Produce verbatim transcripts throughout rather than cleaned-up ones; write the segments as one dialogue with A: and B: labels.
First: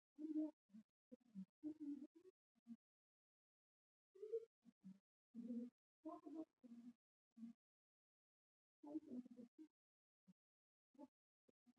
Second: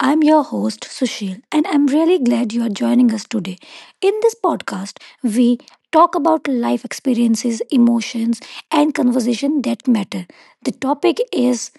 A: I'm your host, Sushil, and I'm really glad you are joining us today. In this podcast, we talk about life experiences, emotions, and conversation that matter. The topic is:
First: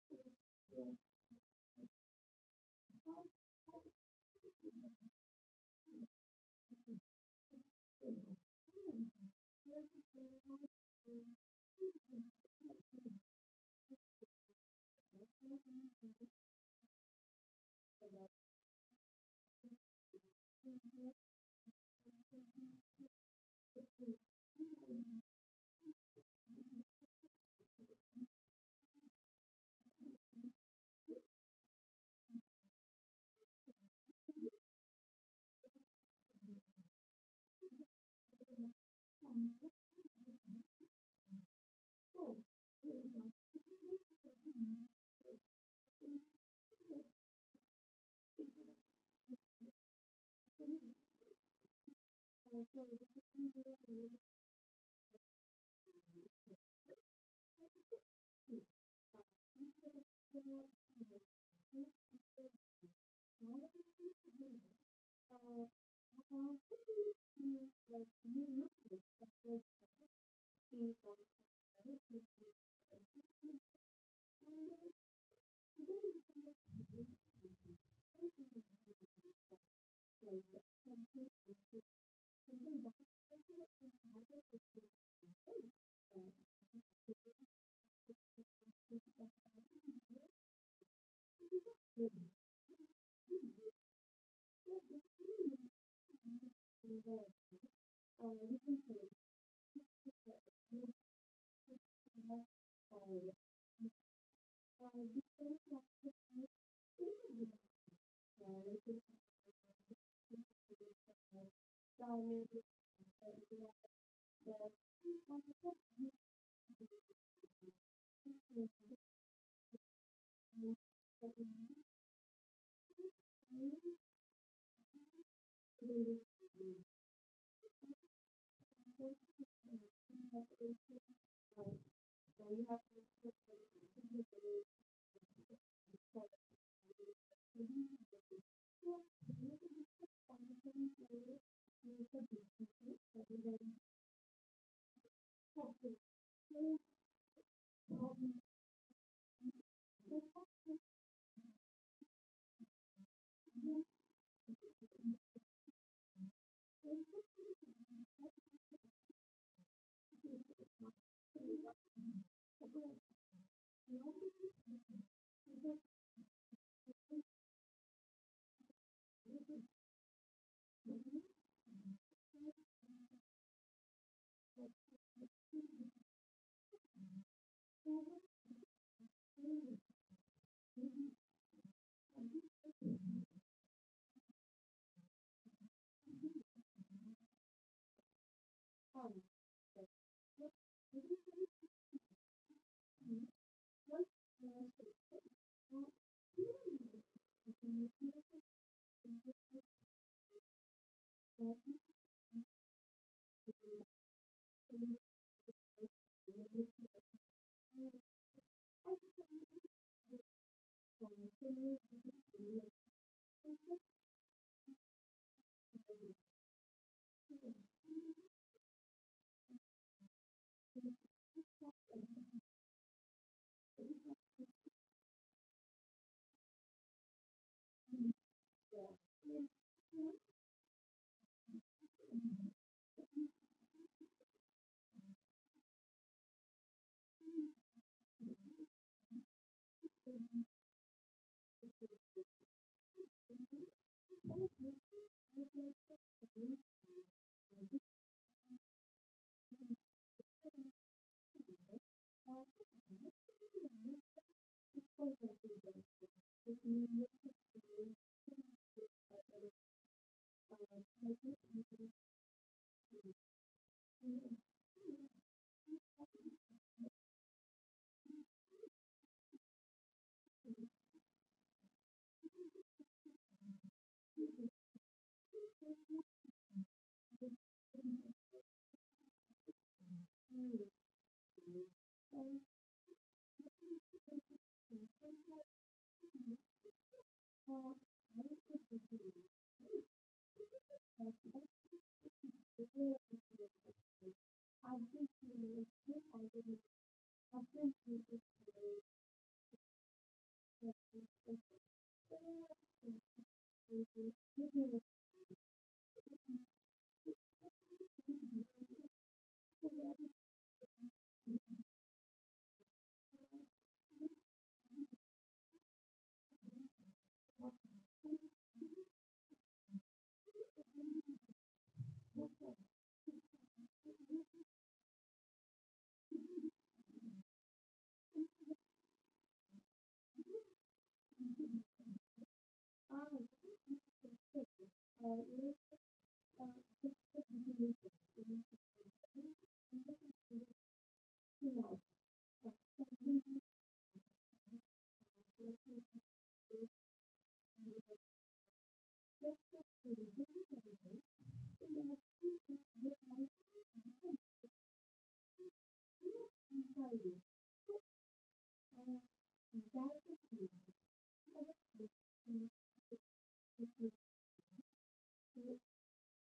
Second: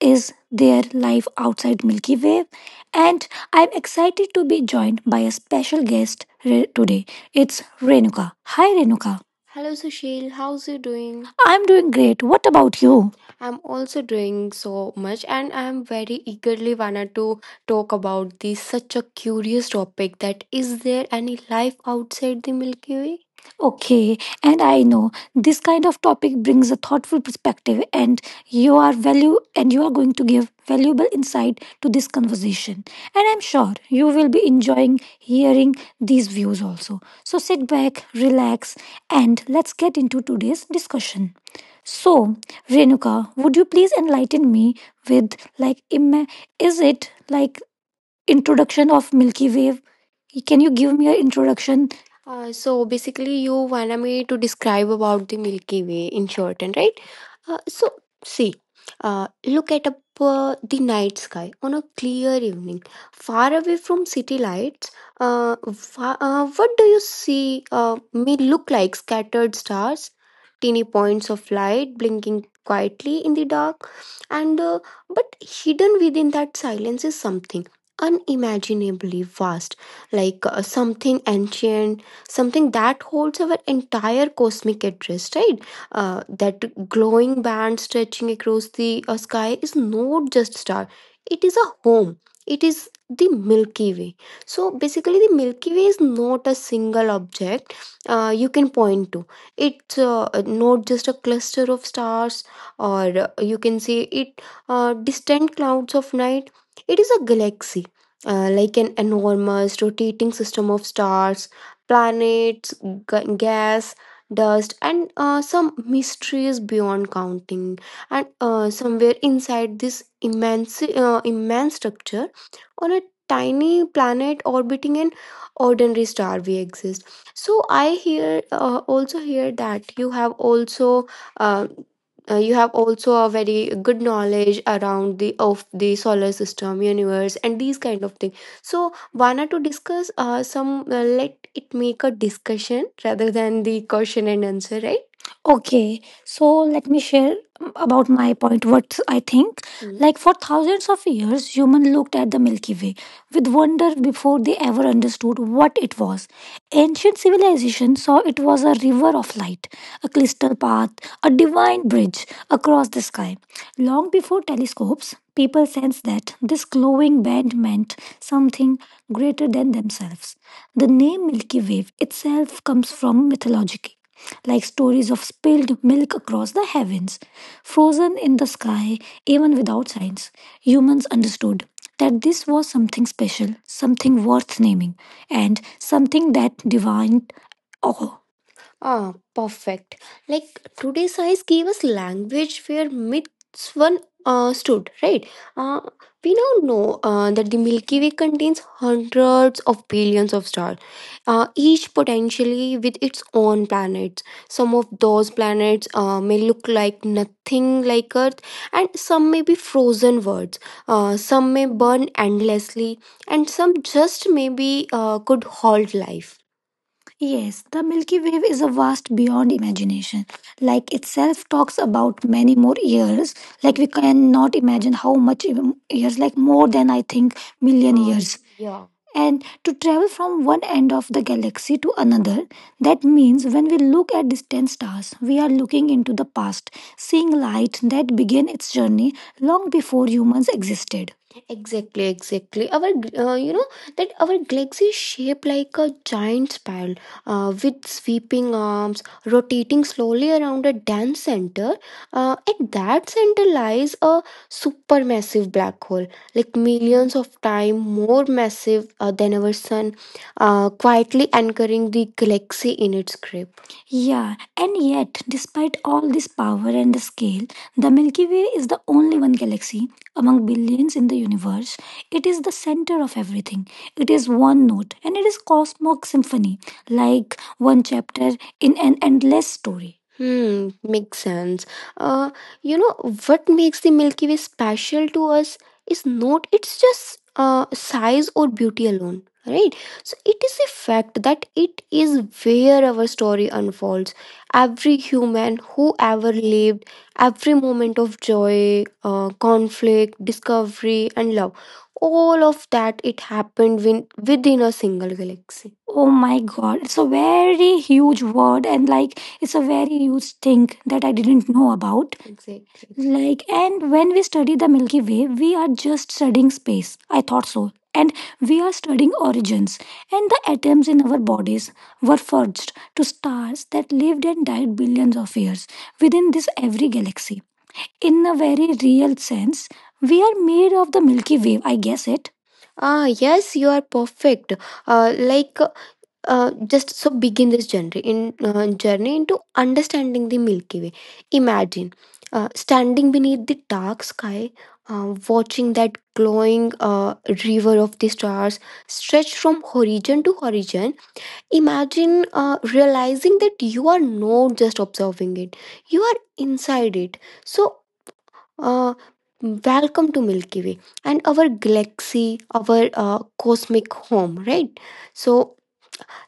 A: is there life outside Milky Way? And I'm excited to be joined by a special guest re- today. It's Renuka. Hi, Renuka. Hello, Sushil, how's you doing? I'm doing great. What about you? I'm also doing so much and I'm very eagerly wanted to talk about this such a curious topic that is there any life outside the Milky Way? Okay, and I know this kind of topic brings a thoughtful perspective, and you are value and you are going to give valuable insight to this conversation. And I'm sure you will be enjoying hearing these views also. So sit back, relax, and let's get into today's discussion. So, Renuka, would you please enlighten me with, like, ima- is it like introduction of Milky Way? Can you give me an introduction? Uh, so basically, you wanted me to describe about the Milky Way in short, and right? Uh, so see, uh, look at up uh, the night sky on a clear evening, far away from city lights. Uh, fa- uh, what do you see? Uh, may look like scattered stars, teeny points of light blinking quietly in the dark, and uh, but hidden within that silence is something unimaginably vast, like uh, something ancient, something that holds our entire cosmic address, right? Uh, that glowing band stretching across the uh, sky is not just star, it is a home. It is the Milky Way. So basically, the Milky Way is not a single object. Uh, can point to. It's uh, not just a cluster of stars, or uh, you can say it uh, distant clouds of night. It is a galaxy, uh, like an enormous rotating system of stars, planets, g- gas, dust, and uh, some mysteries beyond counting. And uh, somewhere inside this immense uh, immense structure on a tiny planet orbiting an ordinary star we exist. So I hear, uh, also hear that you have also uh, uh, you have also a very good knowledge around the of the solar system universe and these kind of things. So wanna to discuss uh, some, uh, let it make a discussion rather than the question and answer, right? Okay, so let me share about my point what I think. Mm. Like for thousands of years, human looked at the Milky Way with wonder before they ever understood what it was. Ancient civilization saw it was a river of light, a crystal path, a divine bridge across the sky. Long before telescopes, people sensed that this glowing band meant something greater than themselves. The name Milky Way itself comes from mythology, like stories of spilled milk across the heavens, frozen in the sky, even without science. Humans understood that this was something special, something worth naming, and something that divined awe. Ah, perfect. Like today's science gave us language where next one uh, stood, right? Uh, we now know uh, that the Milky Way contains hundreds of billions of stars, uh, each potentially with its own planets. Some of those planets uh, may look like
B: Og
A: nothing like Earth, and some may be frozen worlds.
B: ha hoje
A: Uh,
B: Hungary
A: some may
B: byggðið,يف
A: burn
B: í doktor.
A: endlessly, and
B: Sjá himill það
A: some just maybe uh, could hold
B: talið
A: life. Yes, the Milky Way is a vast beyond imagination.
B: gedan
A: Like
B: tranískvaka.
A: itself talks about many more years. Like we cannot imagine how much even years, like more than I think million years.
B: Júi, Sigrin
A: And to travel
B: duð.
A: from one end of the galaxy to another, that means when we look at distant stars, we are looking into the past, seeing light that began its journey long before humans existed. Exactly, exactly. Our, uh, you know, that our galaxy is
B: Hven
A: shaped
B: día ég
A: like
B: kjo
A: a giant spiral uh, with sweeping arms rotating slowly around a dense center.
B: að
A: Uh, at
B: brúga
A: that center
B: horaap blið.
A: lies a
B: Fine fburstillust til djóningin og k
A: supermassive
B: повторar champingi.
A: black hole, like
B: Neina unum kannetta
A: millions
B: til jou
A: of times more massive uh, than our sun, uh,
B: sin
A: quietly anchoring the galaxy in its grip. Yeah, and yet, despite all this power and the scale, the Milky Way is the only one galaxy among billions in the universe. It is the center of everything. It is one note, and it is cosmic symphony, like one chapter in an endless story. Hmm, makes sense. Uh, you know what makes the Milky Way special to us is not
B: Slow
A: it's just uh,
B: Park. Mér
A: size or
B: fékar
A: beauty
B: hefото
A: alone, right? So it is a fact
B: 함께
A: that it is where our story unfolds.
B: á
A: Every human
B: visitors sviert
A: who
B: af hantu. Som mug en gentlemanos
A: ever
B: ef곡i er ég
A: lived, every
B: satan gargur.
A: moment
B: But
A: of joy, uh, conflict, discovery, and love, all of that it happened win- within a single galaxy. Oh my god, it's a very
B: stick
A: huge word and like it's a very huge thing that I didn't know about. Exactly. Like, and when we study the Milky Way, we are just studying space. I thought so. And we are studying origins. And the atoms in our bodies were forged to stars that lived and died billions of years within this every galaxy. In a very real sense, we are made of the Milky Way, I guess it. Ah, yes, you are perfect.
B: að veº
A: Uh, like,
B: frezdu.
A: uh, just so begin this journey in uh, journey into understanding the Milky Way. Imagine uh, standing beneath the dark sky, uh, watching that glowing uh, river of the stars stretch from horizon to horizon. Imagine uh, realizing that you are not just observing it; you are inside it. So uh, welcome to Milky Way and our galaxy, our uh, cosmic home, right? So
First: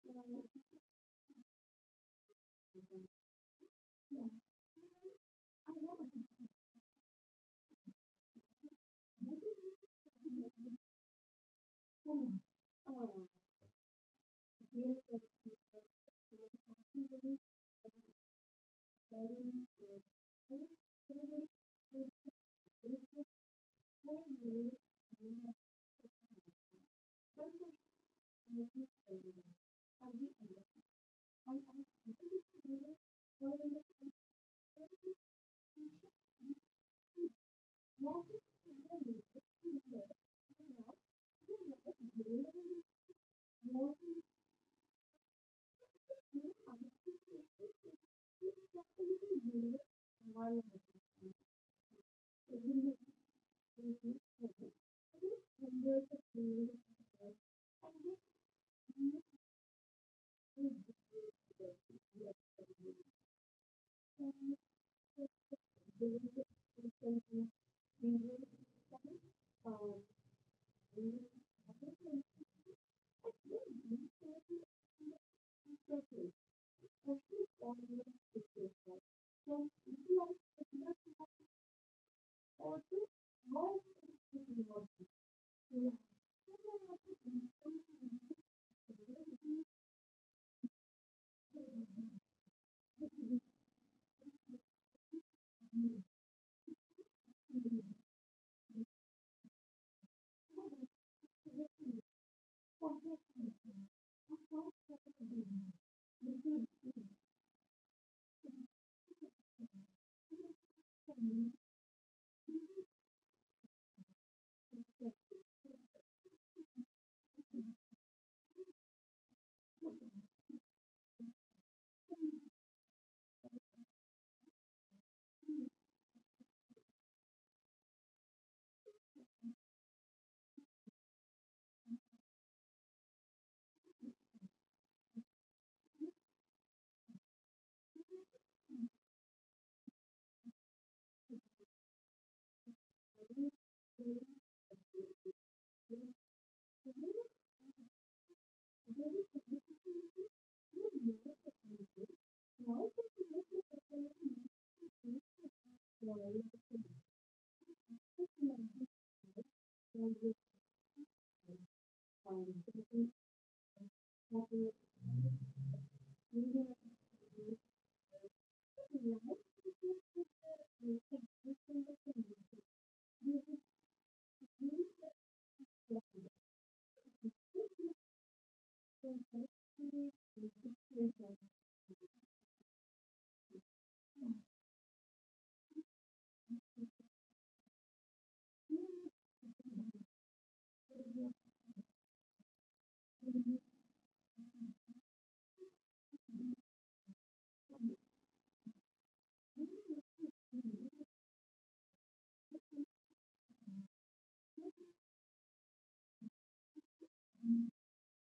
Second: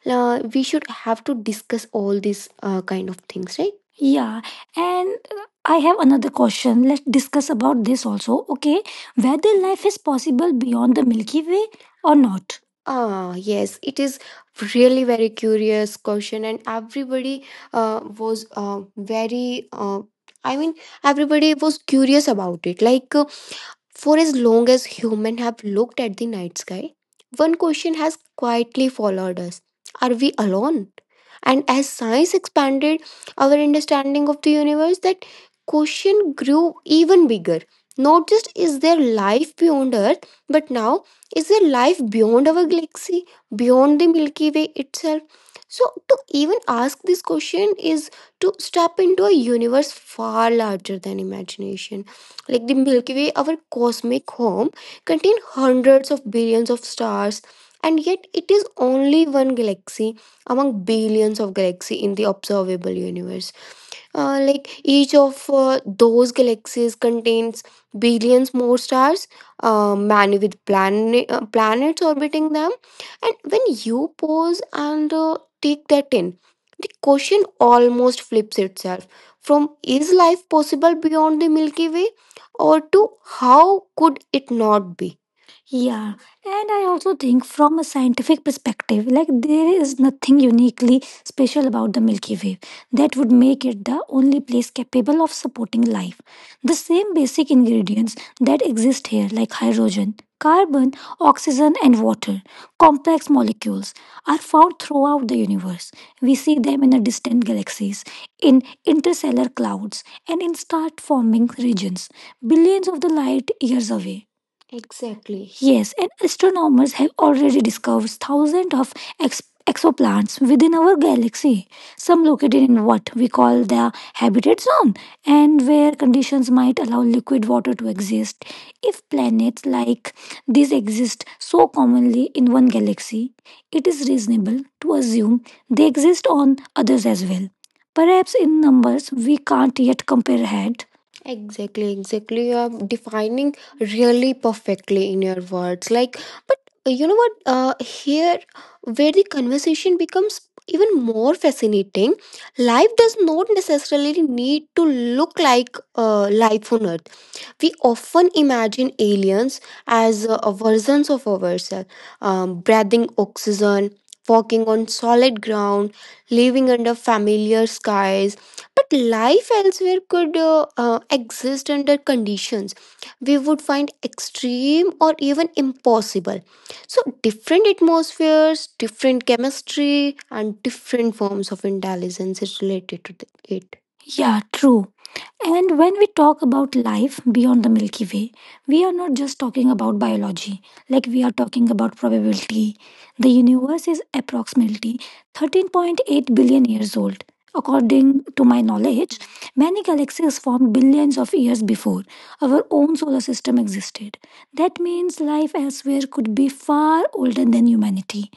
A: uh, we should have to discuss all these uh, kind of things, right? Yeah, and uh, I have another question. Let's discuss about this also. Okay, whether life is possible beyond the Milky Way or not. Ah, yes, it is really very curious question, and every uh, was uh, very uh, I mean everybody was curious about it like uh, for as long as human have looked at the night sky, one question has quietly followed us: are we alone? And as science expanded our understanding of the universe, that question grew even bigger. Not just is there life beyond earth, but now is there life beyond our galaxy, beyond the Milky Way itself? So
B: Thank
A: to even ask this question is to step into a universe far larger than imagination. Like the Milky Way, our cosmic home, contains hundreds of billions stars, and yet it is only one galaxy among billions of galaxies in the observable universe. Uh,
B: you.
A: like each of uh, those
B: Thank
A: galaxies contain billions more stars, uh, many with planet, uh, planets orbiting them. And when you pause and uh, take that in, the question almost flips itself from is life possible beyond the Milky Way or to how could it not be? Yeah, and I also think from a scientific perspective, like there is nothing uniquely special about the Milky Way that would make it the only place capable of supporting life. The same basic ingredients that exist here, like hydrogen, carbon, oxygen, and water, complex molecules, are found throughout the universe. We see them in a distant galaxies, in interstellar clouds, and in star forming regions, billions of the light years away. Exactly. Yes, and astronomers have already discovered thousands of ex- exoplanets within our galaxy, some located in what we call the habitat zone, and where conditions might allow liquid water to exist. If planets like these exist so commonly in one galaxy, it is reasonable to assume they exist on others as well. Perhaps in numbers we can't yet compare head. Exactly, exactly. You are defining really perfectly in your words. Like, but you know what? Uh, here, where the
B: you.
A: conversation
B: You
A: becomes even more fascinating, life does not necessarily need to look like uh, life on earth. We often imagine aliens as uh, versions of ourselves, um, breathing oxygen, walking on solid ground, living under familiar skies. But life elsewhere could uh, uh, exist under conditions would find extreme or even impossible. So, different atmospheres, different chemistry, and different forms of intelligence is related to th- it. Yeah, true. And when we talk about life beyond the Milky Way, we are not just talking about biology, like we are talking about probability. The universe is approximately thirteen point eight billion years old. According to my knowledge, many galaxies formed billions of years before our own solar system existed. That means life elsewhere could be far older than humanity,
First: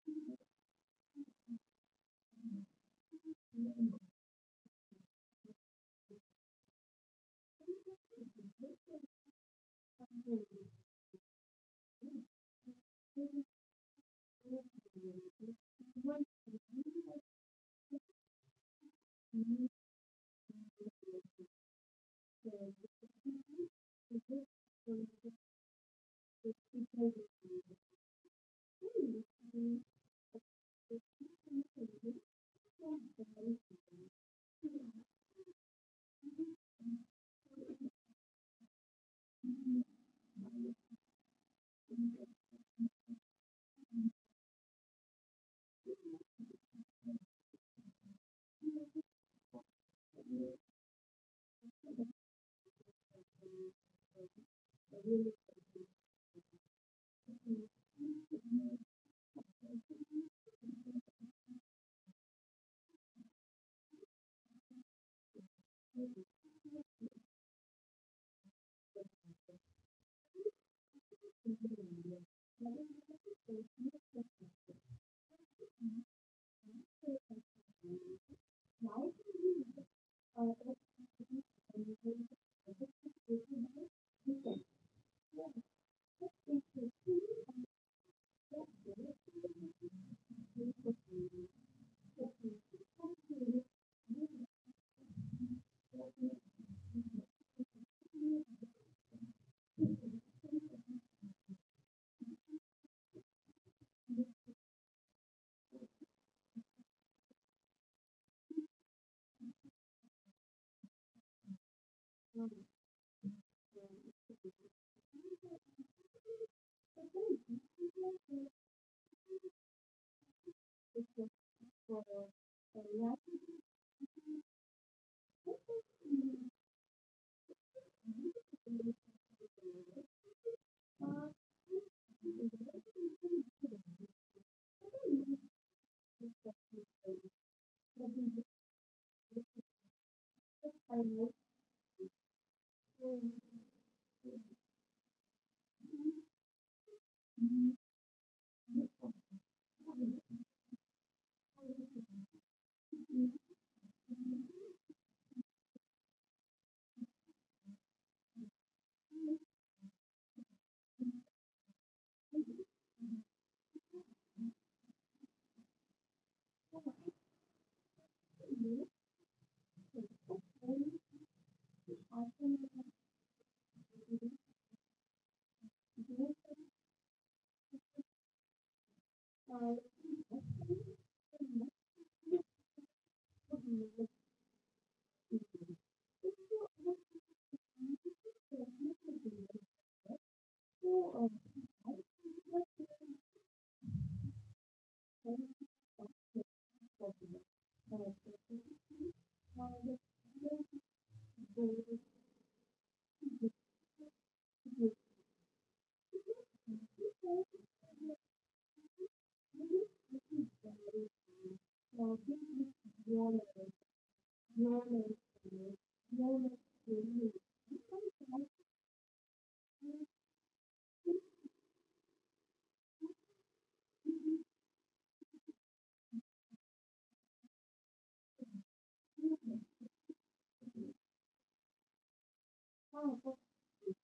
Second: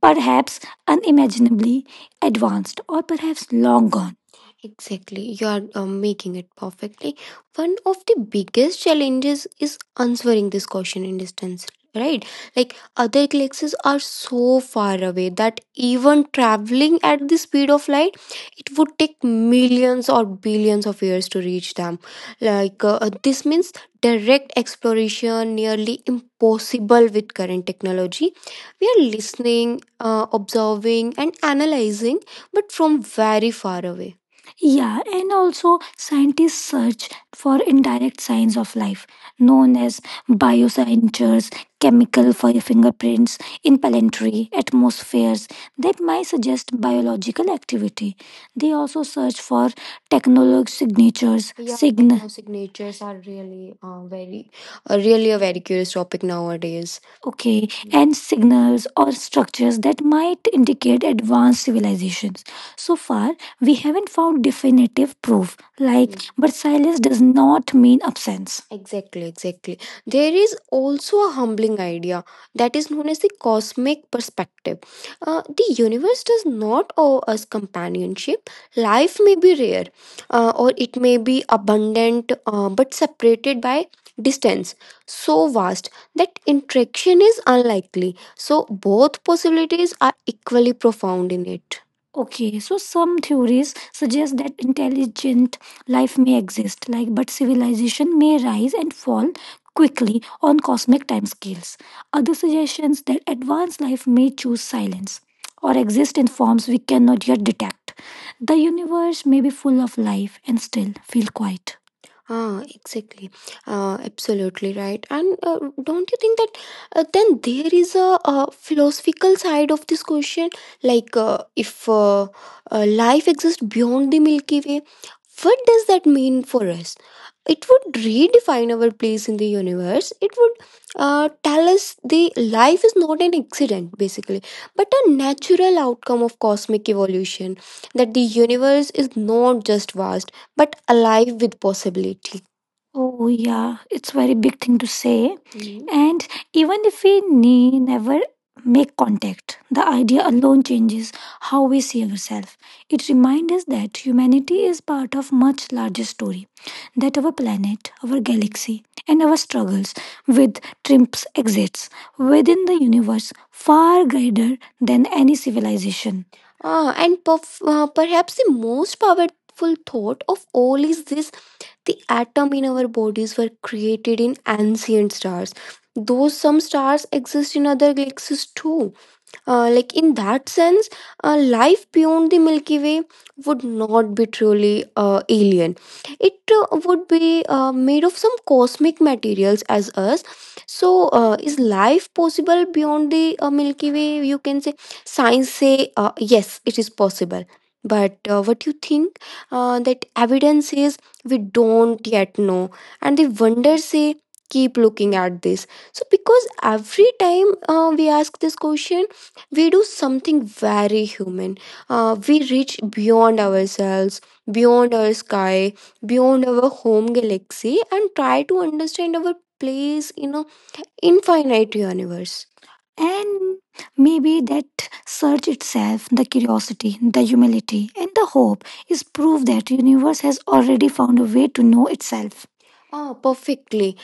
A: perhaps unimaginably advanced, or perhaps long gone. Exactly, you are uh, making it perfectly. One of the biggest challenges is answering this question in distance, right? Like other galaxies are so far away that even traveling at the speed of light, it would take
B: know, you know,
A: millions or billions of years to reach them.
B: you
A: Like uh, uh, this means
B: know. Thank
A: direct exploration nearly impossible with current technology. We are listening, uh, observing, and analyzing, but from very far away. Yeah, and also scientists search for indirect signs of life, known as biosignatures, chemical fi- fingerprints in planetary atmospheres that might suggest biological activity. They also search for technology signatures. Yeah, sign techno signatures are really uh, very, uh, really a very curious topic nowadays. Okay, and signals or structures that might indicate advanced civilizations. So far, we haven't found definitive proof. Like, Mm. but silence does not mean absence. Exactly, exactly. There is also a humbling idea that is known as the perspective. Uh, the universe does not owe us companionship. Life may be rare, uh, or it may be abundant, uh, but separated by distance so vast that interaction is unlikely. So, both possibilities are equally profound in it. Okay, so some theories suggest that intelligent life may exist, like but civilization may rise and fall quickly on cosmic timescales. Other suggestions that advanced life may choose silence or exist in forms we cannot yet detect. The universe may be full of life and still feel quiet. Ah, exactly. Uh, absolutely right. And uh, don't you think that uh, then there is a, uh philosophical side of this question? Like,
B: you.
A: uh, if
B: For
A: uh,
B: the
A: uh,
B: last
A: life
B: two
A: exists
B: days,
A: beyond the Milky Way,
B: I
A: what does that mean for us? It would redefine our place in the universe. It would uh, tell us the life is not an accident, basically, but a natural outcome of cosmic evolution.
B: have
A: That the
B: been feeling
A: universe is not just vast, but alive with possibility. Oh
B: very
A: yeah, it's very big thing to say. Mhm. And even if we ne- never make contact, the idea alone changes how we see ourselves. Remind us that humanity is part of much larger story that our planet, our galaxy, and our struggles with trips exists within the universe far greater than any civilization. Ah, and perf- uh, perhaps the most powerful thought of all is this atom in our bodies were created in ancient stars. Some stars exist in other galaxies too. Uh, like in that sense, uh, life beyond the Milky Way would not be truly uh, alien. It uh, would be uh, made of some cosmic materials as us. So, uh, is life possible beyond the uh, Milky Way? You can say
B: tired.
A: science say uh, yes, it is possible. But uh, what you think uh, that evidence says we don't yet know, and the wonder say keep looking at this. So, because every time uh, we ask this question, we do something very human. Uh, we reach beyond ourselves, beyond our sky, beyond our home galaxy, and try to understand our place in a infinite universe. And maybe that search itself, the curiosity, the humility, and the hope is proof that universe has already found a way to know itself.
B: Thank
A: Quickly,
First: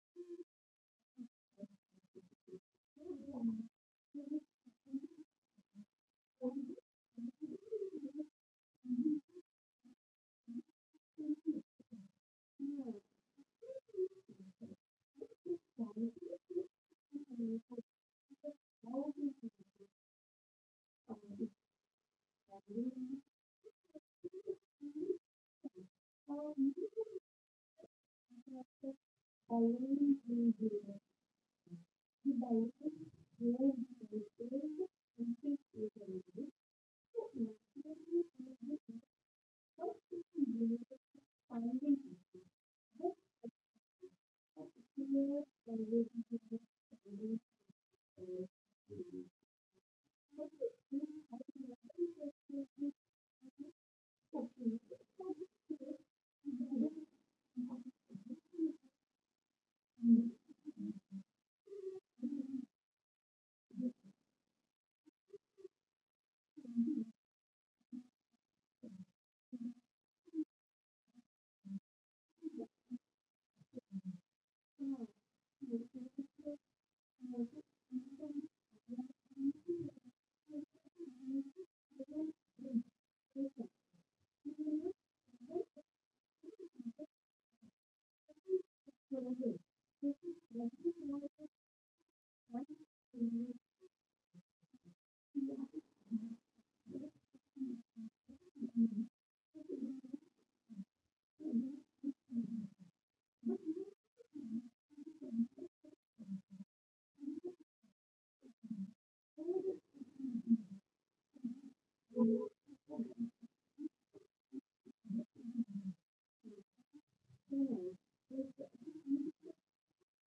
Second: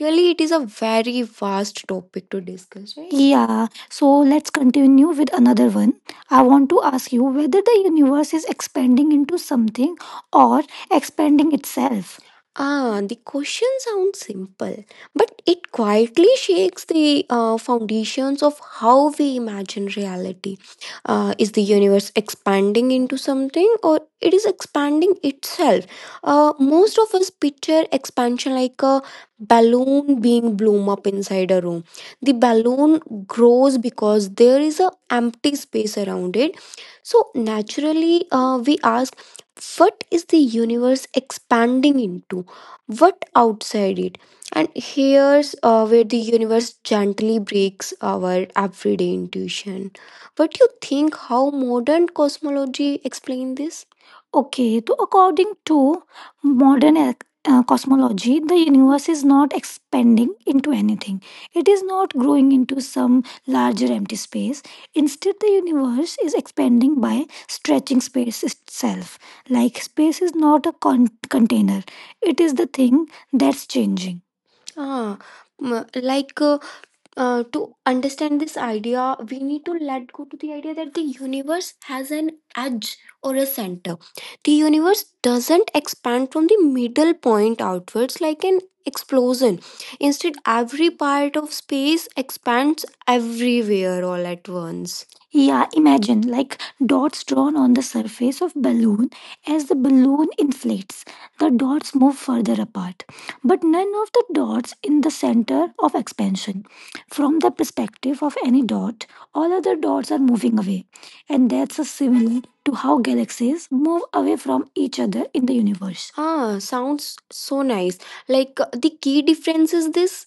A: really, it is a very vast topic to discuss, right? Yeah, so let's continue with another one. I want to ask you whether the universe is expanding into something or expanding itself. Ah, the question sounds simple, but quietly shakes the uh, foundations of how we imagine reality. Uh, is the universe expanding into something or it is expanding itself? Uh, most of us picture expansion like
B: you.
A: a
B: Allah'ın
A: balloon being
B: bildiği
A: blown up inside a room. The
B: bir balık
A: balloon
B: diğer
A: grows
B: bir
A: because there is
B: balıkların
A: a air
B: yüksek
A: around
B: üzerinde
A: it. So
B: çok yüksek bir
A: naturally,
B: yüzde
A: uh, we ask,
B: çok
A: what
B: yüksek bir yüzde
A: universe
B: sahip
A: expand to,
B: değil.
A: what outside it?
B: Bu
A: And
B: ikiliye
A: here's uh, where the
B: evlerinde
A: universe gently
B: bulunmak
A: breaks our everyday intuition.
B: için
A: How
B: hayvanların
A: modern
B: seslerini
A: cosmology explain this?
B: çok
A: So
B: yüksek çok
A: according
B: yüksek
A: to
B: bir balık
A: modern uh, cosmology, the universe is not expanding into anything. It is not growing into some larger empty space. Instead, the universe is expanding by stretching space itself. Like space is not a con- container. It is the
B: yapmak
A: thing that's changing.
B: için yüksek bir yüzde
A: Like
B: Thank
A: uh, uh, to understand this idea we need to let go to the idea that the universe has an edge or a center. The universe
B: you.
A: doesn't expand from the middle point outwards like an
B: So we,
A: explosion.
B: this
A: Instead,
B: is
A: every
B: the new
A: part
B: house.
A: of space
B: And
A: expands
B: we have
A: everywhere all at once.
B: dinner.
A: Yeah,
B: We have
A: imagine like dots drawn on the surface of balloon. As the balloon inflates, dots move apart, but none of the dots in the center of expansion. From the perspective of any dot, other dots are moving away, and that's a similar to how galaxies move away from each other in the universe. Ah, sounds so like uh,
B: this.
A: the key difference is this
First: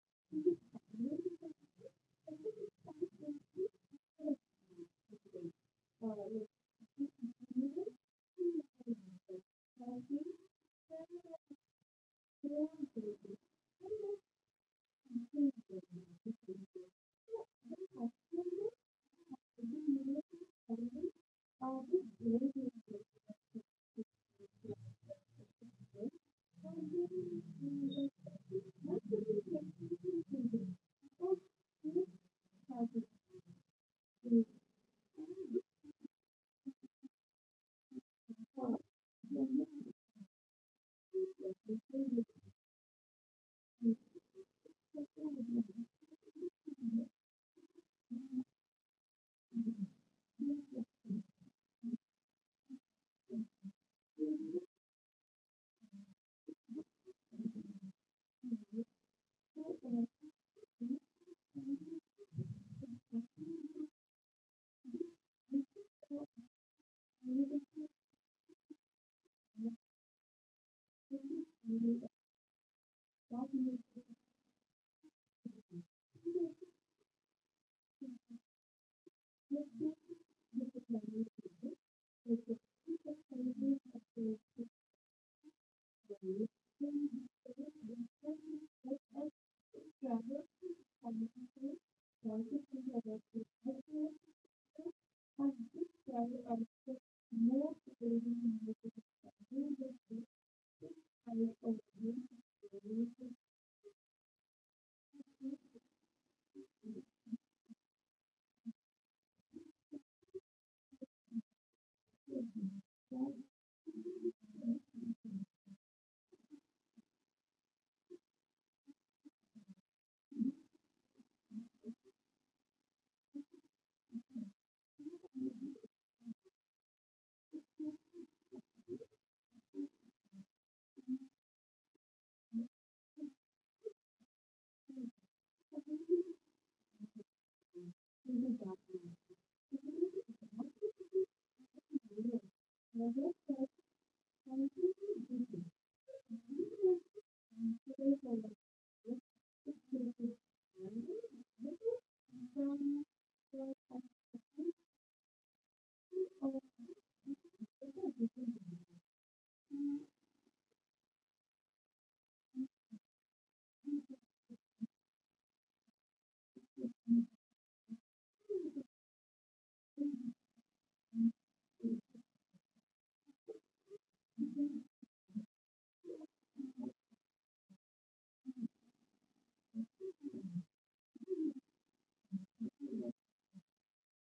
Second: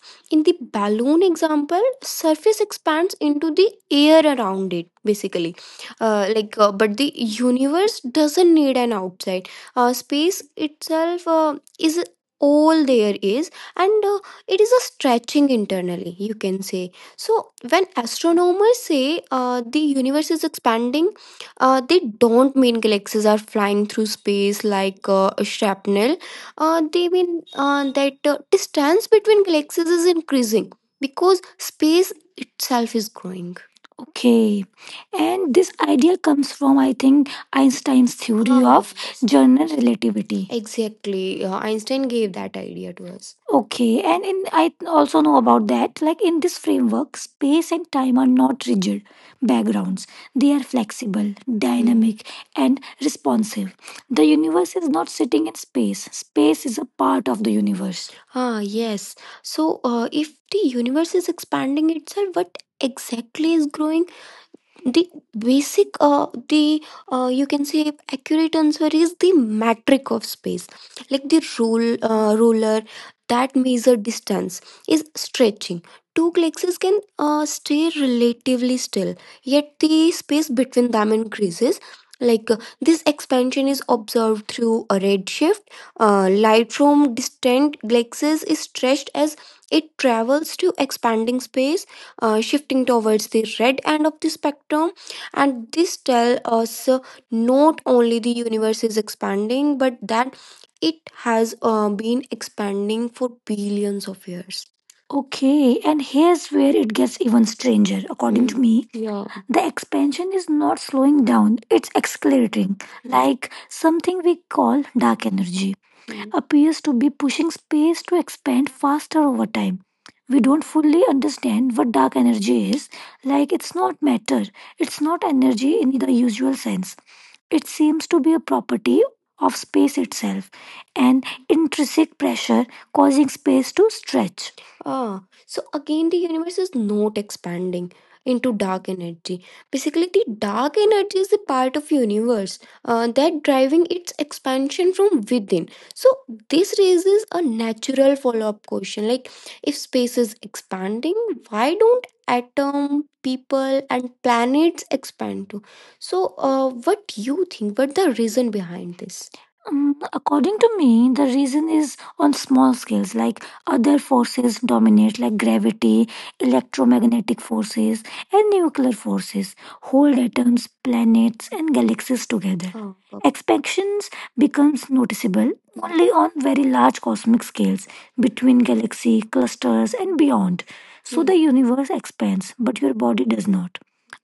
B: This
A: balloon example, surface
B: is something
A: into
B: new.
A: the air around it
B: This is a new thing.
A: basically.
B: Ah,
A: uh,
B: this
A: like uh, but
B: is
A: the
B: new.
A: universe
B: This
A: doesn't
B: is
A: need
B: a
A: an
B: new thing. This is
A: outside. Uh,
B: a new
A: space
B: thing.
A: itself uh, is
B: This is
A: all
B: a
A: there
B: new thing.
A: is, and uh, it is a
B: This is a
A: stretching
B: new
A: internally,
B: thing.
A: you can say. So when astronomers say uh, expand, uh,
B: This
A: they
B: is a
A: don't
B: new
A: mean galaxies are flying through space
B: thing.
A: like uh,
B: Thank
A: shrapnel. Uh, they mean uh, that uh, distance between galaxies is in because growing. Okay, and this idea comes from, I think, Einstein's theory of general relativity. Exactly that idea to us. Okay, and in, I also know about that. Like in this framework, space and time are not rigid backgrounds, they are flexible, dynamic, and responsive. The universe is not sitting in space, space is a part of the universe. Ah, yes. So, uh, if the universe is expanding itself, what exactly is growing? Basic uh, the uh, you can say accurate answer is the metric of space. Uh, ruler that measure distance is stretchy. Two galaxies can uh, stay relatively still, the space between them increases. This through a redshift, uh, light from distant galaxies is stretched, it travels to expanding space, uh, shifting towards the red end
B: you.
A: of the spectrum.
B: And
A: And
B: this
A: this tell
B: day
A: us
B: also
A: uh,
B: more
A: not only
B: children were discovered
A: expanding, but
B: with
A: that
B: which
A: it has
B: I of
A: uh, been
B: these
A: expanding
B: stories is
A: billions of years. Okay, and here's where it gets even stranger, according to me. Yeah. The expansion is not slowing down, it's accelerating.
B: that
A: Like something we call dark energy, Mm. appears to be pushing space to expand faster over time. Fully understand what dark energy is, like it's not matter, it's not energy in the usual sense. It seems to be a property of space itself, an intrinsic pressure causing space to stretch. Ah, so our universe is not expanding
B: in
A: into
B: the
A: dark energy.
B: documentary
A: Basically, the dark
B: dramatically
A: energy is a part of
B: revealed
A: universe uh,
B: the work of
A: driving its exp.
B: completely different.
A: So
B: He was
A: this is a natural
B: considered for the book
A: question.
B: which
A: Like
B: was
A: expanding,
B: expanded little from the essence
A: why don't
B: of the
A: at
B: different
A: people
B: story
A: and
B: with the
A: planets expand to? So uh, what do you think what the reason
B: story
A: behind this? Um, according to me, the reason is on small scales, like other forces dominate, like gravity, electromagnetic forces, and nuclear forces hold atoms, planets, and galaxies together. Oh, okay. Expansions becomes noticeable only on very large cosmic scales between galaxy clusters and beyond. So the universe expands, but your body does not.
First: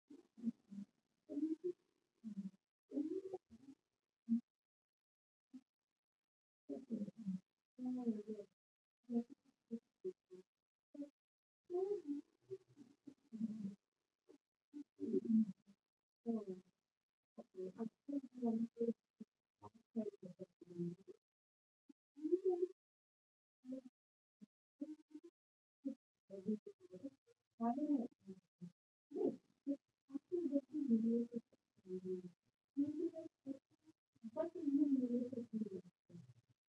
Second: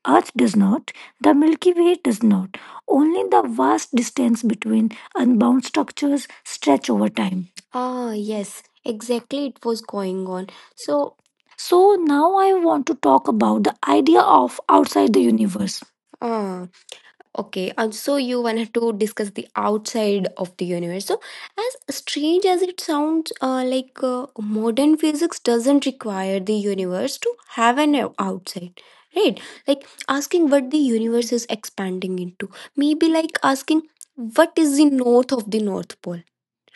A: Earth does not, the Milky Way does not. Only the vast distance between unbound structures stretch over time. Ah,
B: of
A: yes, exactly. It was going on. So, So now I want to talk about the idea of outside the universe.
B: the
A: Okay, and so
B: upset
A: you
B: one
A: wanted to
B: is
A: discuss the outside
B: taken.
A: of the universe. So, as strange as
B: He
A: it sounds, uh, like uh, modern physics doesn't require the
B: was
A: universe to have an
B: discovered
A: o- outside,
B: नहीं
A: right? Like asking what the
B: आपने जो
A: universe is expanding into. Maybe like asking what
B: कुछ
A: is
B: निर्णय
A: the
B: किया उसमें
A: north
B: आपने
A: of the
B: जो निर्णय किया
A: North Pole,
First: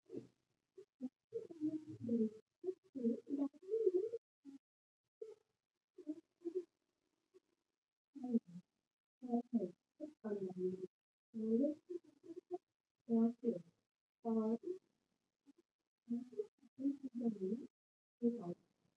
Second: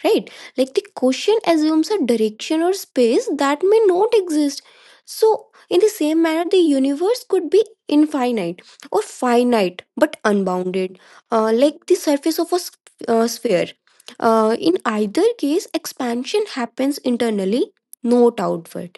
A: right? Like the question assumes a
B: उसमें
A: direction or space that may not exist. So in the same manner the universe could be infinite or finite but unbounded, uh, like the surface of a s- uh, sphere. Uh, in either case expansion happens internally, not outward,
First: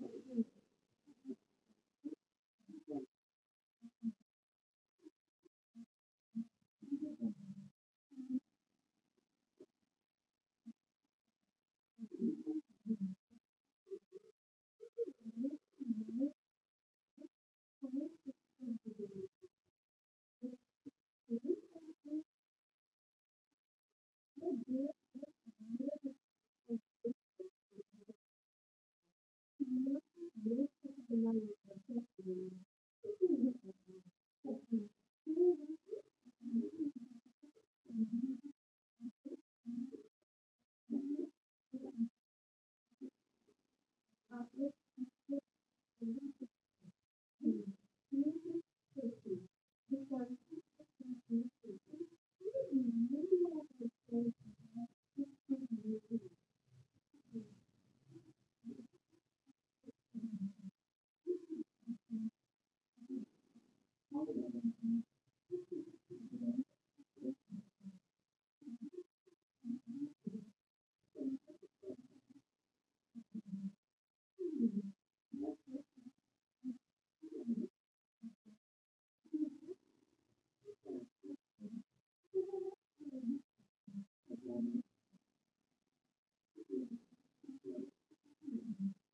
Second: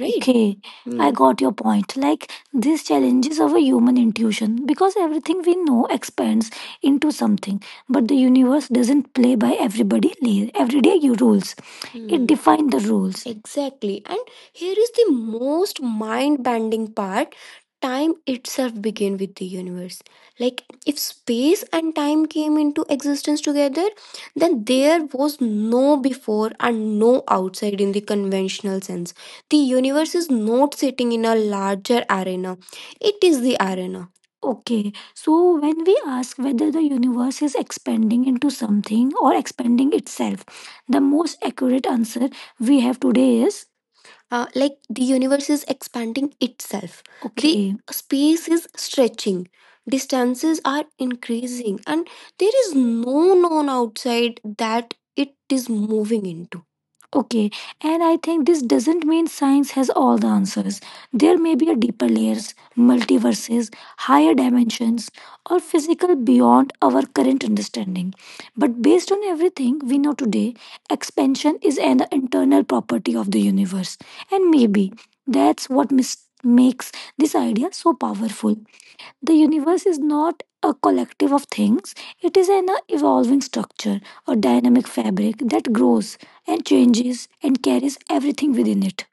A: right? Okay, I Hmm. got your point. Like these challenges of a human intuition, because everything we know expands into something, but the universe doesn't play by everybody la- everyday u- rules. It Hmm. defines the rules. Exactly. And here is the most mind bending part, time itself began with the universe. Like, if space and time came into existence together, then there was no before and no outside in the conventional sense. The universe is not sitting in a larger arena, it is the arena. Okay, so when we ask whether the universe is expanding into something or expanding itself, the most accurate answer we have today is uh,
B: आपने
A: like the universe is expanding itself the. Okay. The space is stretching, distances are increasing, and there is no known outside that
B: जो
A: it is moving
B: निर्णय
A: into. Okay, and I think this doesn't mean science has all the answers. There may be a deeper layers, multiverses,
B: It's like
A: higher
B: this
A: dimensions, or physical beyond our current understanding. But based on everything we know today, expansion is an internal property of the universe. And maybe that's what mis- makes this idea so powerful. The universe is not a collective of things, it is an evolving structure, a dynamic fabric that grows and changes and carries everything within it.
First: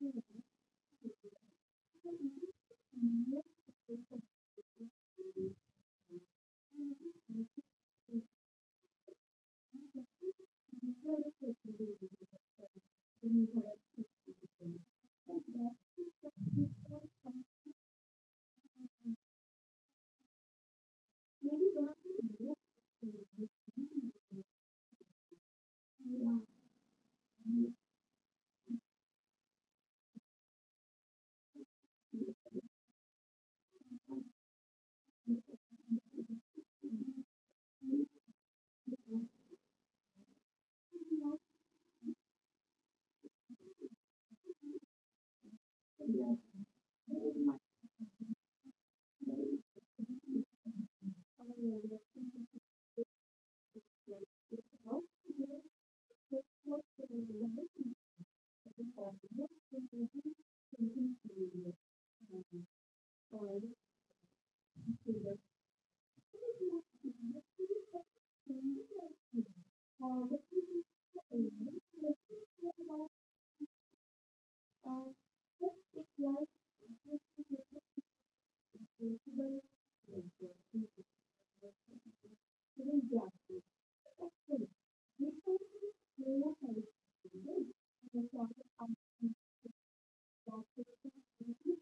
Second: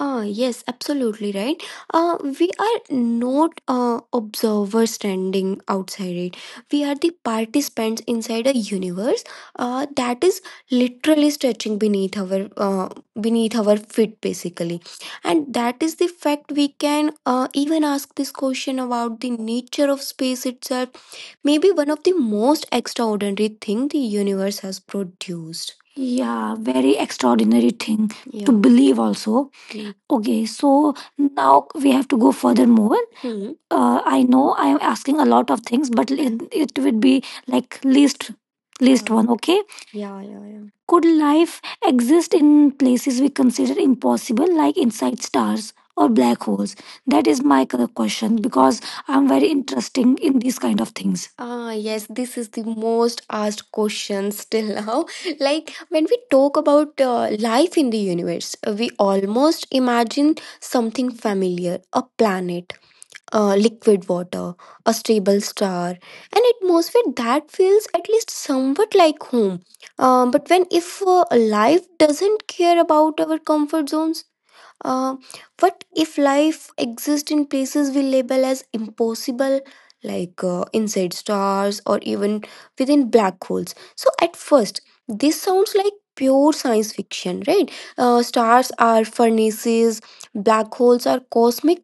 A: Ah, yes, absolutely right. Uh, we are not uh, observers standing outside it. We are the participants inside a universe uh, that is
B: is
A: literally stretching beneath
B: just
A: our uh, beneath our feet, basically. And that is the fact we can uh, even ask this question about the nature of space itself, maybe one of the most extraordinary the universe has produced. A very extraordinary thing to, yeah, believe also. Mm. Okay, so now we have to go further more. Hmm. uh, I know I am asking a lot of things, but it would be like least least. Uh, one, okay, yeah, yeah, yeah. Could life exist in places we consider impossible, like inside stars or black holes? That is my c- question, because I'm very interested in these kind of things. Ah, yes, this is the most asked question still now. Like when we talk about uh, life in the universe, uh, we almost imagine something familiar, a planet, uh, liquid water, a stable star, an atmosphere that feels at least somewhat like home. Uh, but if uh, life doesn't care about our comfort zones, uh, what if life exists in places we label as
B: a
A: impossible,
B: little
A: like uh,
B: bit.
A: inside stars or even
B: Thank
A: black holes? So at first, it sounds like science fiction. Right? Uh, stars are furnaces, black holes are cosmos,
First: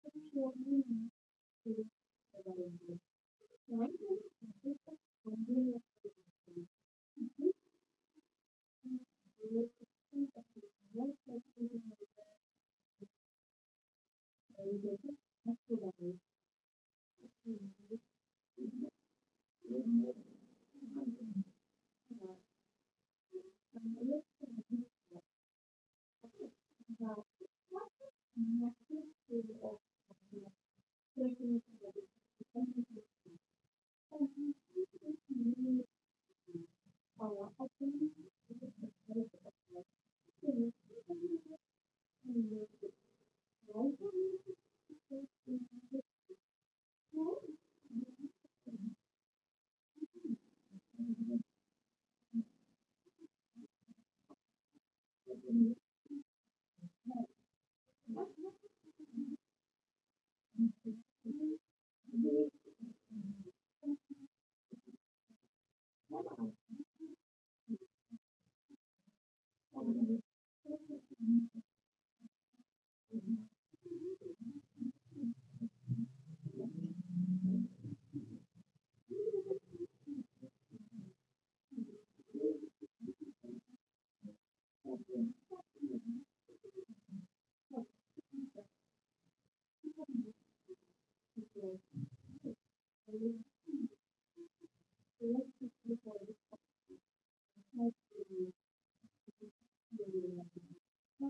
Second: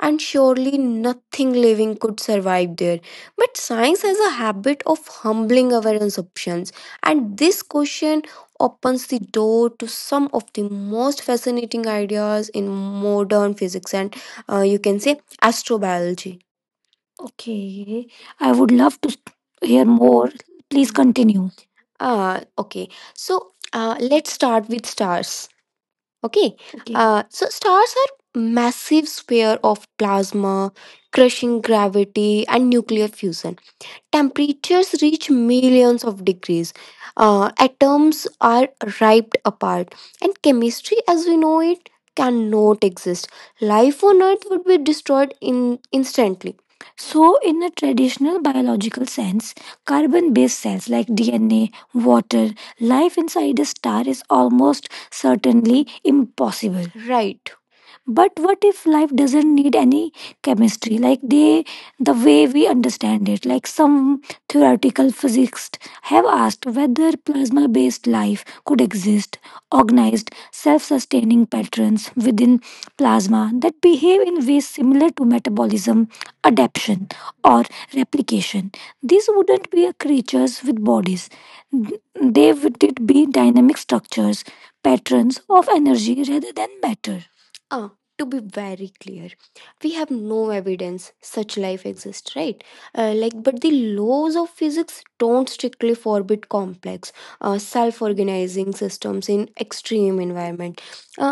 A: and surely nothing living could survive there. But has a habit of humbling our assumptions, and this question opens the door to some of the most fascinating ideas in modern physics and uh, you can biology. Okay, I would love to hear more. Please continue. Ah, okay. So start with stars. Okay. Okay. Uh, so stars are massive sphere of plasma, crushing gravity, and nuclear fusion. Temperatures reach
B: you.
A: millions of degrees.
B: Ắng
A: Uh,
B: agar ekki
A: atoms are ripped apart, and chemistry as we know it cannot exist. Life on Earth would be destroyed in instantly. So, in a traditional biological sense, carbon based cells like D N A, water, life inside a star is almost certainly impossible. Right. But what
B: factors
A: if life doesn't need any chemistry? Like they, the way we understand it, like some theoretical physicists have asked whether plasma based life could exist, organized, self sustaining patterns within plasma that behave in ways similar to metabolism adaptation. These wouldn't be creatures with bodies, they would it be dynamic structures, patterns of energy rather than matter to be very clear with no evidence suggest- uh, like but the laws of physics totally forbid complex uh, self-organizing systems in extreme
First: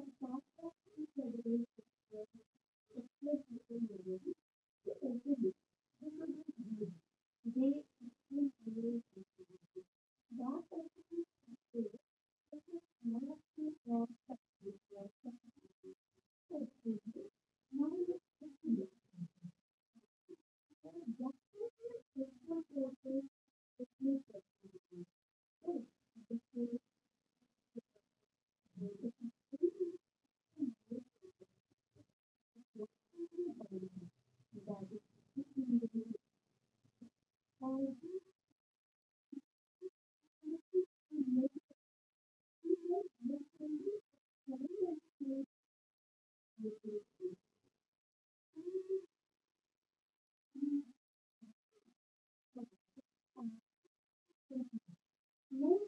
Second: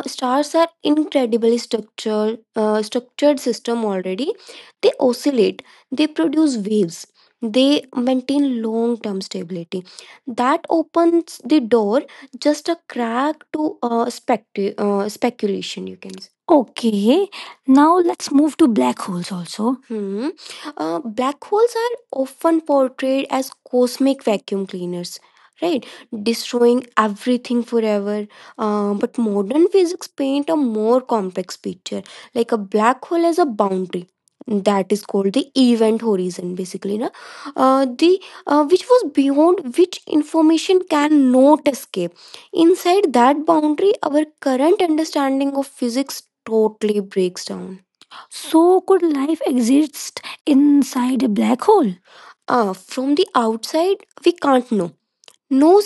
A: stars are incredibly structured, uh, structured system already they produce waves maintain long-term stability that opens the door. Just. Spectu- uh, speculation, you can say.
B: as say
A: Okay, now let's move to
B: no.
A: black holes also. Hmm.
B: The
A: Uh,
B: government
A: black holes are
B: has been
A: often
B: working on a
A: portrayed
B: plan
A: as
B: to
A: cosmic
B: address
A: vacuum cleaners, right? Destroying everything forever. Uh, but modern physics paint a more complex picture. Like a black hole has a boundary that is called the horizon basically na uh, the uh, which was beyond which information can not escape inside that boundary our current understanding of physics totally breaks down. So, could life exist inside a black hole? Uh, from the outside we can't know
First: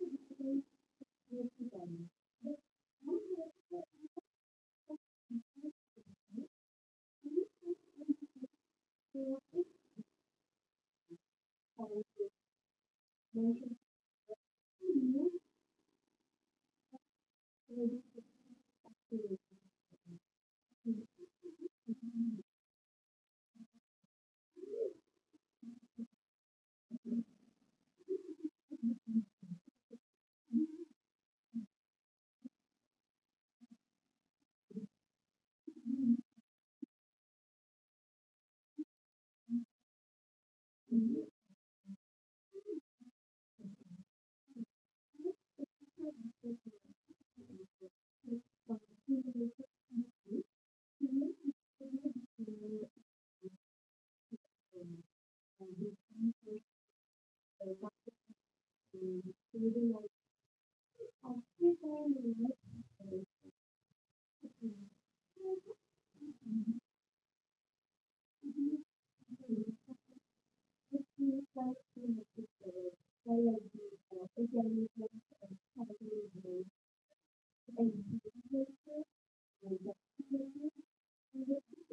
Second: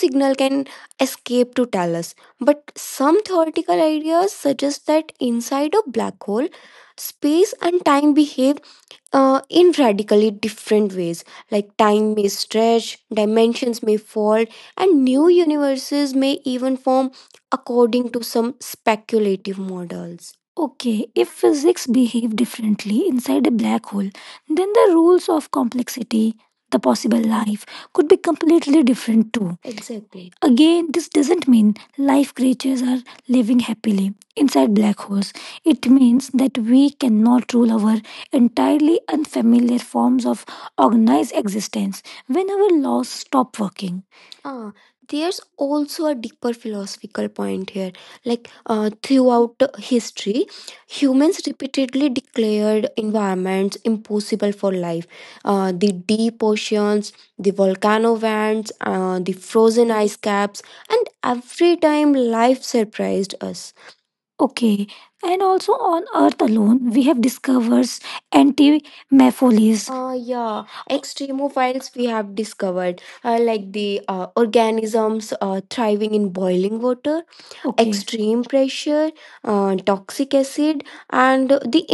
A: signal can escape to tell us. Some theoretical ideas suggest that inside a black hole and time behave uh, in radically different ways, like time may stretch, dimensions may fall, new universes may even form according to some speculative models. Okay, if physics behave differently inside a black hole, then the rules of complexity, the possible life, could be completely different too. Exactly. Again, this doesn't mean life creatures are living happily inside black holes. It means that we cannot rule our entirely unfamiliar forms of organized existence when our laws stop working. Ah, there's also a deeper philosophical point here. Like uh, throughout history, declared environments impossible for life. Uh, the potions, the volcano vents, uh, ice caps, and every time life surprised us. Okay, and also on Earth alone, we have discovered
B: the issue.
A: anti-mephiles. Uh, yeah, I
B: Thank
A: discovered the organisms uh, thriving in boiling water, extreme pressure, uh, and the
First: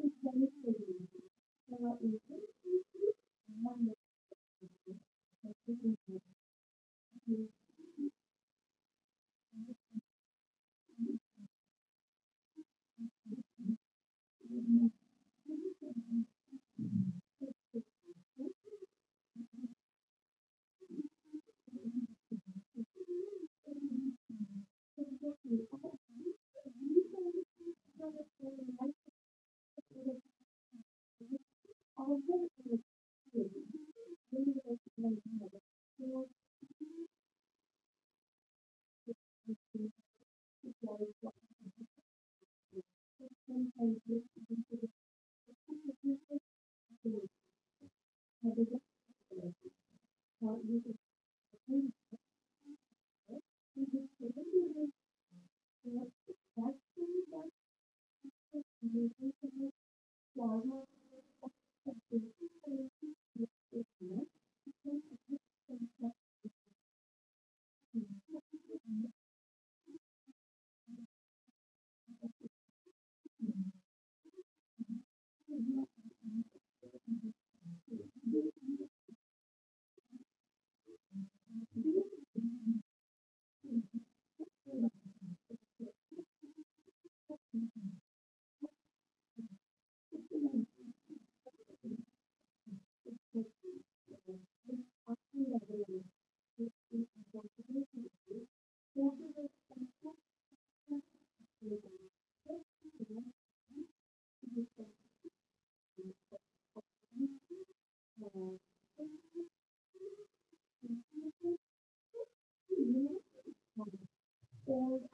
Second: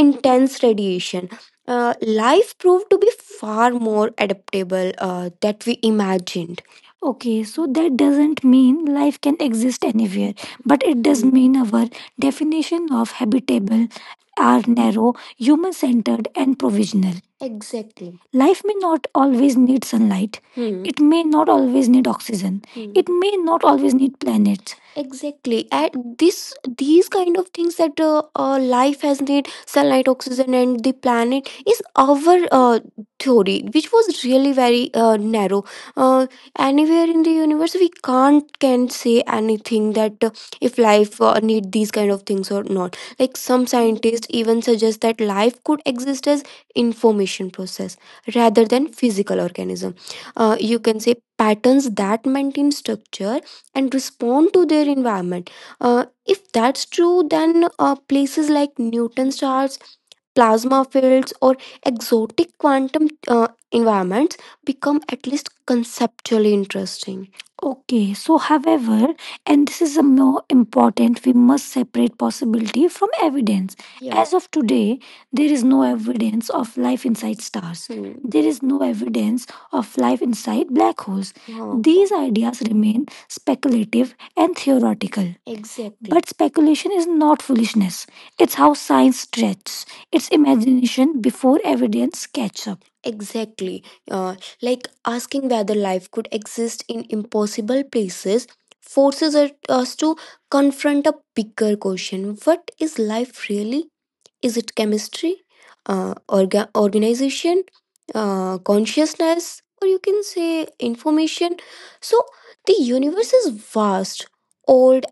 A: innovation uh, life far more adaptable uh, that we imagined. Okay, so that doesn't mean life can exist anywhere, but it does mean our definition of habitable are narrow, human centered, and provisional. Life may not always need sunlight, hmm, it may not always need oxygen, it may not always need planets. At the things that uh, uh, life has need sunlight oxygen and the planet is uh, theory which was really very uh, narrow. uh, Anywhere in the universe we can't can say anything that uh, if life uh, need these kind of things or not, like some scientists even suggest that life could exist as information process rather than physical organism, uh,
B: you.
A: the
B: hmm,
A: patterns that maintain
B: इस
A: structure
B: दिन दिन के
A: respond to
B: दिनों
A: their
B: में
A: environment. uh,
B: रात रात
A: it's
B: रात
A: true
B: में
A: than uh, places like
B: इसमें लाल
A: plasma
B: मांस
A: fields or
B: खाते हैं इसके लिए
A: quantum
B: इसमें
A: uh,
B: इसमें
A: environment
B: इसमें इसमें इसमें इसमें
A: conceptually interesting. Okay, so however, and this is a more important, we must separate possibility from evidence. Yeah. As of today, there
B: इसमें
A: is
B: इसमें
A: no
B: इसमें
A: evidence of life in stars, no evidence of life inside black holes. Huh. These ideas remain speculative and theoretical. Exactly. But speculation is not, it's how science stretches imagination before evidence catches. Uh, like
B: इसमें इसमें इसमें इसमें इसमें इसमें इसमें इसमें इसमें इसमें इसमें इसमें
A: could exist in impossible places forces it- us to confront a bigger question: what is life really? Is
B: इसमें इसमें इसमें इसमें
A: it
B: इसमें
A: chemistry, uh, orga- organization,
B: इसमें
A: uh, consciousness, or you can say information? So,
B: इसमें
A: this is
B: इसमें
A: vast, old,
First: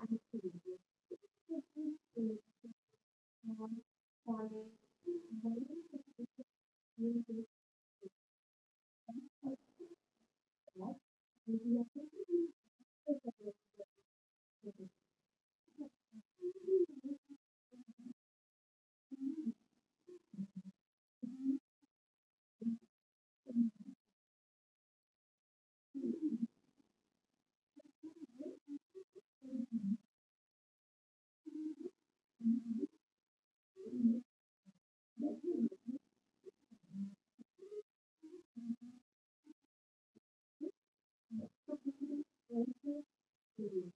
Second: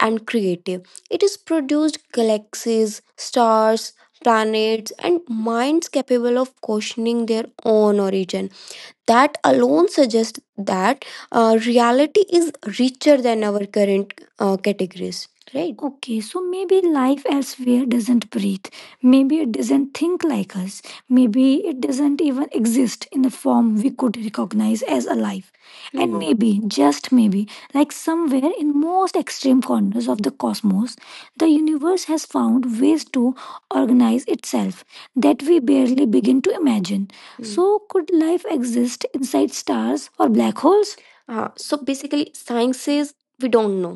A: it is produced galaxies, stars, planets, and minds capable of questioning own origin. That alone suggests that uh, reality is richer than our current uh, categories, right? Okay, maybe life elsewhere doesn't breathe. Maybe it doesn't think like us. Maybe it doesn't even exist in a form we could recognize as alive. Maybe, just maybe, like somewhere in most extreme corners of the cosmos, the universe has found ways to organize itself we barely begin to imagine. Hmm. So, could life exist inside stars or black holes? Says we don't know.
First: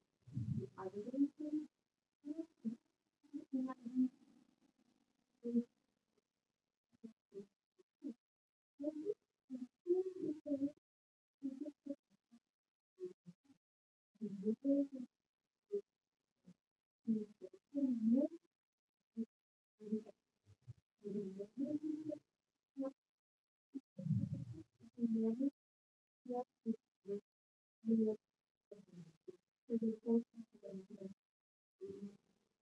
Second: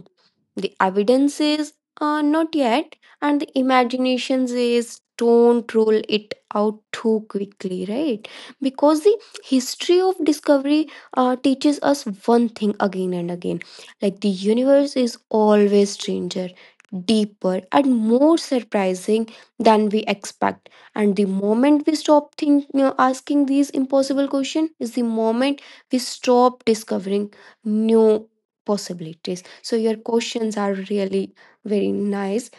A: The evidence says uh, no yet, and the imagination is don't roll it out too quickly, right, because the history of
B: इसमे�
A: discovery uh, teaches us one thing again and again, like the
B: Thank
A: universe is always stranger, deeper and more surprising than we expect, and the moment we stop think, you know, asking these impossible questions is we stop discovering new possibilities. Questions are really very nice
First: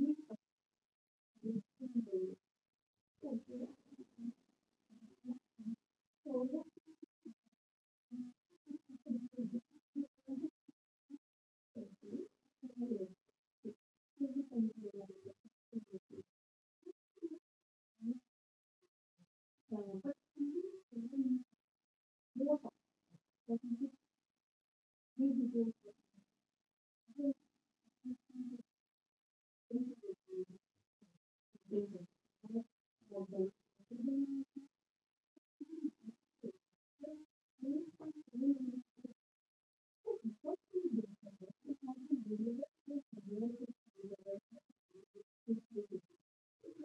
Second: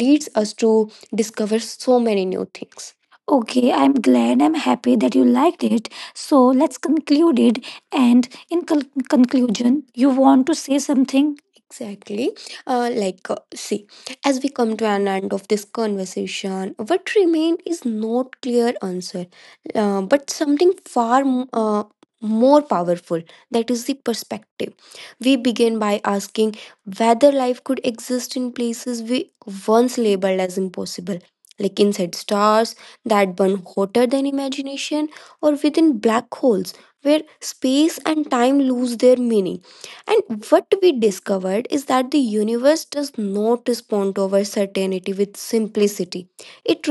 A: because us to discover many new things. Okay, I'm glad, I'm happy that you liked it. So let's conclude it. And in col- conclusion, you want to say something? Exactly. Uh, like, uh, see, as we come to an end of this conversation, what remained is not clear answer, uh, but something far m- uh, more powerful. That is the perspective. We begin by asking whether life could exist in places we once labeled as impossible, like inside stars, that burn hotter than imagination, or within black holes where space and time lose their meaning. And what we discovered is that the universe does not respond to our certainty with simplicity, it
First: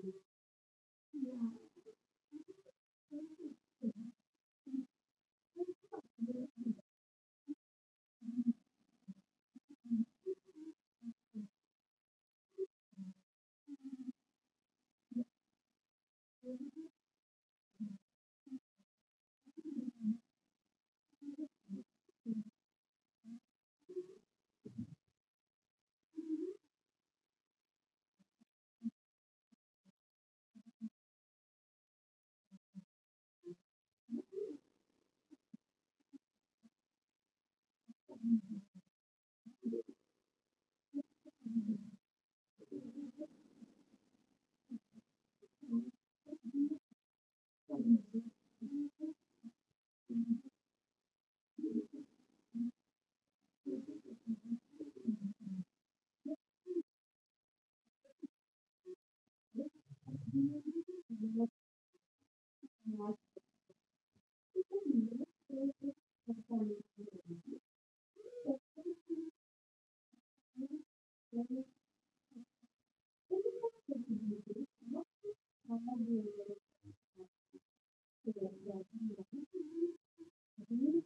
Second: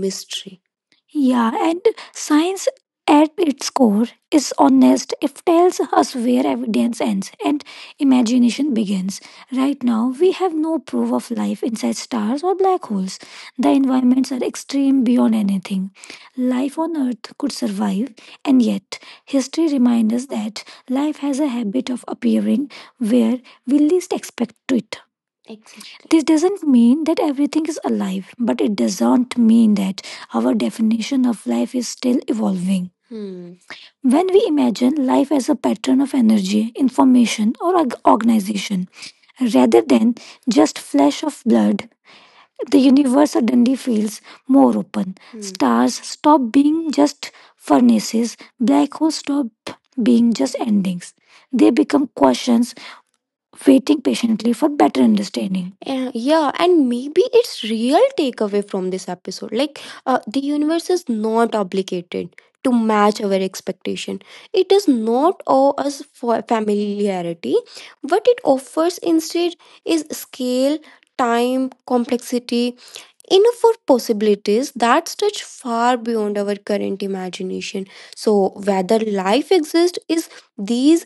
A: mystery. Yeah, and science at its core is honest. It tells us where evidence ends and imagination begins. Right, we have no proof of life inside stars or black holes. The environments are extreme beyond anything. Life on Earth could survive, and yet history reminds us that life has a habit of appearing where we least expect it. This doesn't mean that everything is alive, but it doesn't mean that our definition of life is still evolving. Hmm. When we imagine life as a pattern of energy, information, or org- organization, rather than just flash of the universe suddenly feels more open. Hmm. Stars stop being just furnaces. Black holes stop being just endings. They become questions waiting patiently for better. Uh, yeah, and maybe it's real takeaway from this episode. Like, uh, not obligated to
B: you.
A: match our expectation, not all familiarity, but it is instead is scale, time, complexity, enough possibilities that's far beyond our current imagination. So whether life is is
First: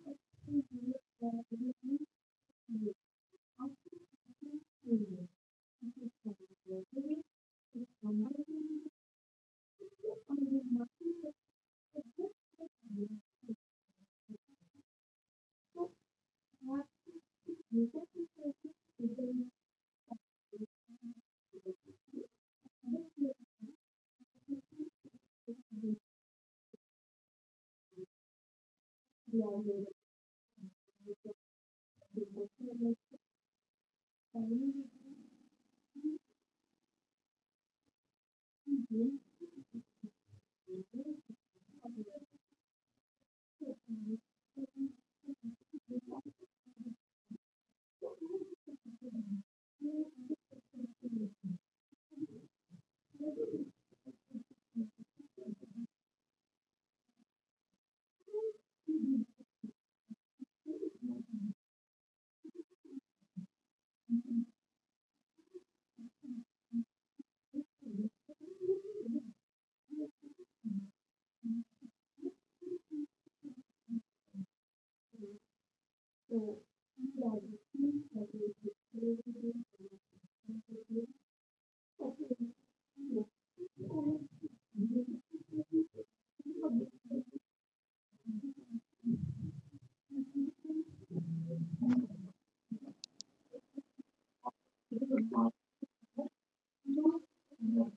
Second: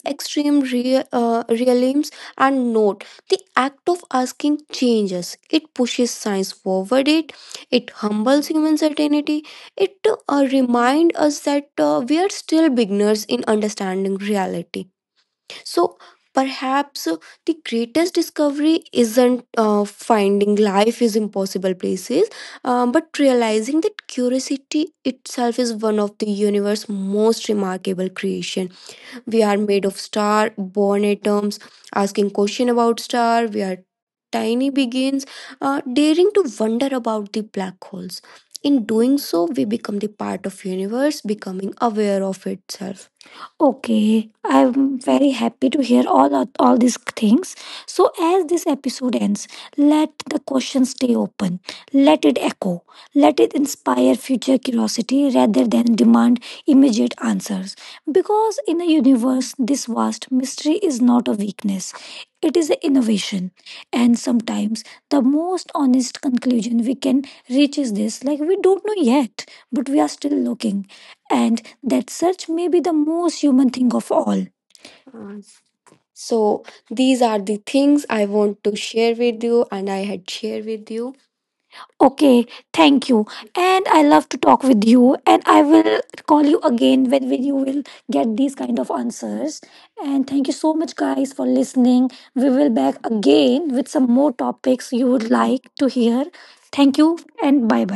A: extreme realisms and no, the act of asking it puts science forward human certainty. It remind us that uh, we are still beginners in understanding reality. So, perhaps the greatest discovery isn't uh, finding life is impossible places, um, but realizing that curiosity itself is one of the universe's most remarkable creation. We have star born atoms asking question about star where tiny begins uh, daring to wonder about the black holes, so we become the part of it, becoming aware of itself. Okay, I'm very happy to hear all of- all these things. So as this episode ends, let the questions let it echo, let it inspire future curiosity rather than demand immediate answers. Because in a universe this vast, mystery is not a weakness; it is an innovation. And sometimes the most honest conclusion we can reach is this: like we don't, but we are still looking, and that search may be the most human thing of all. So these are you and I had shared. Okay, thank you. And I love to talk with you. And I will call you again when we- you will get. And much guys for listening. We will back again with some more topics
B: Thank you.
A: to hear. Thank you and bye.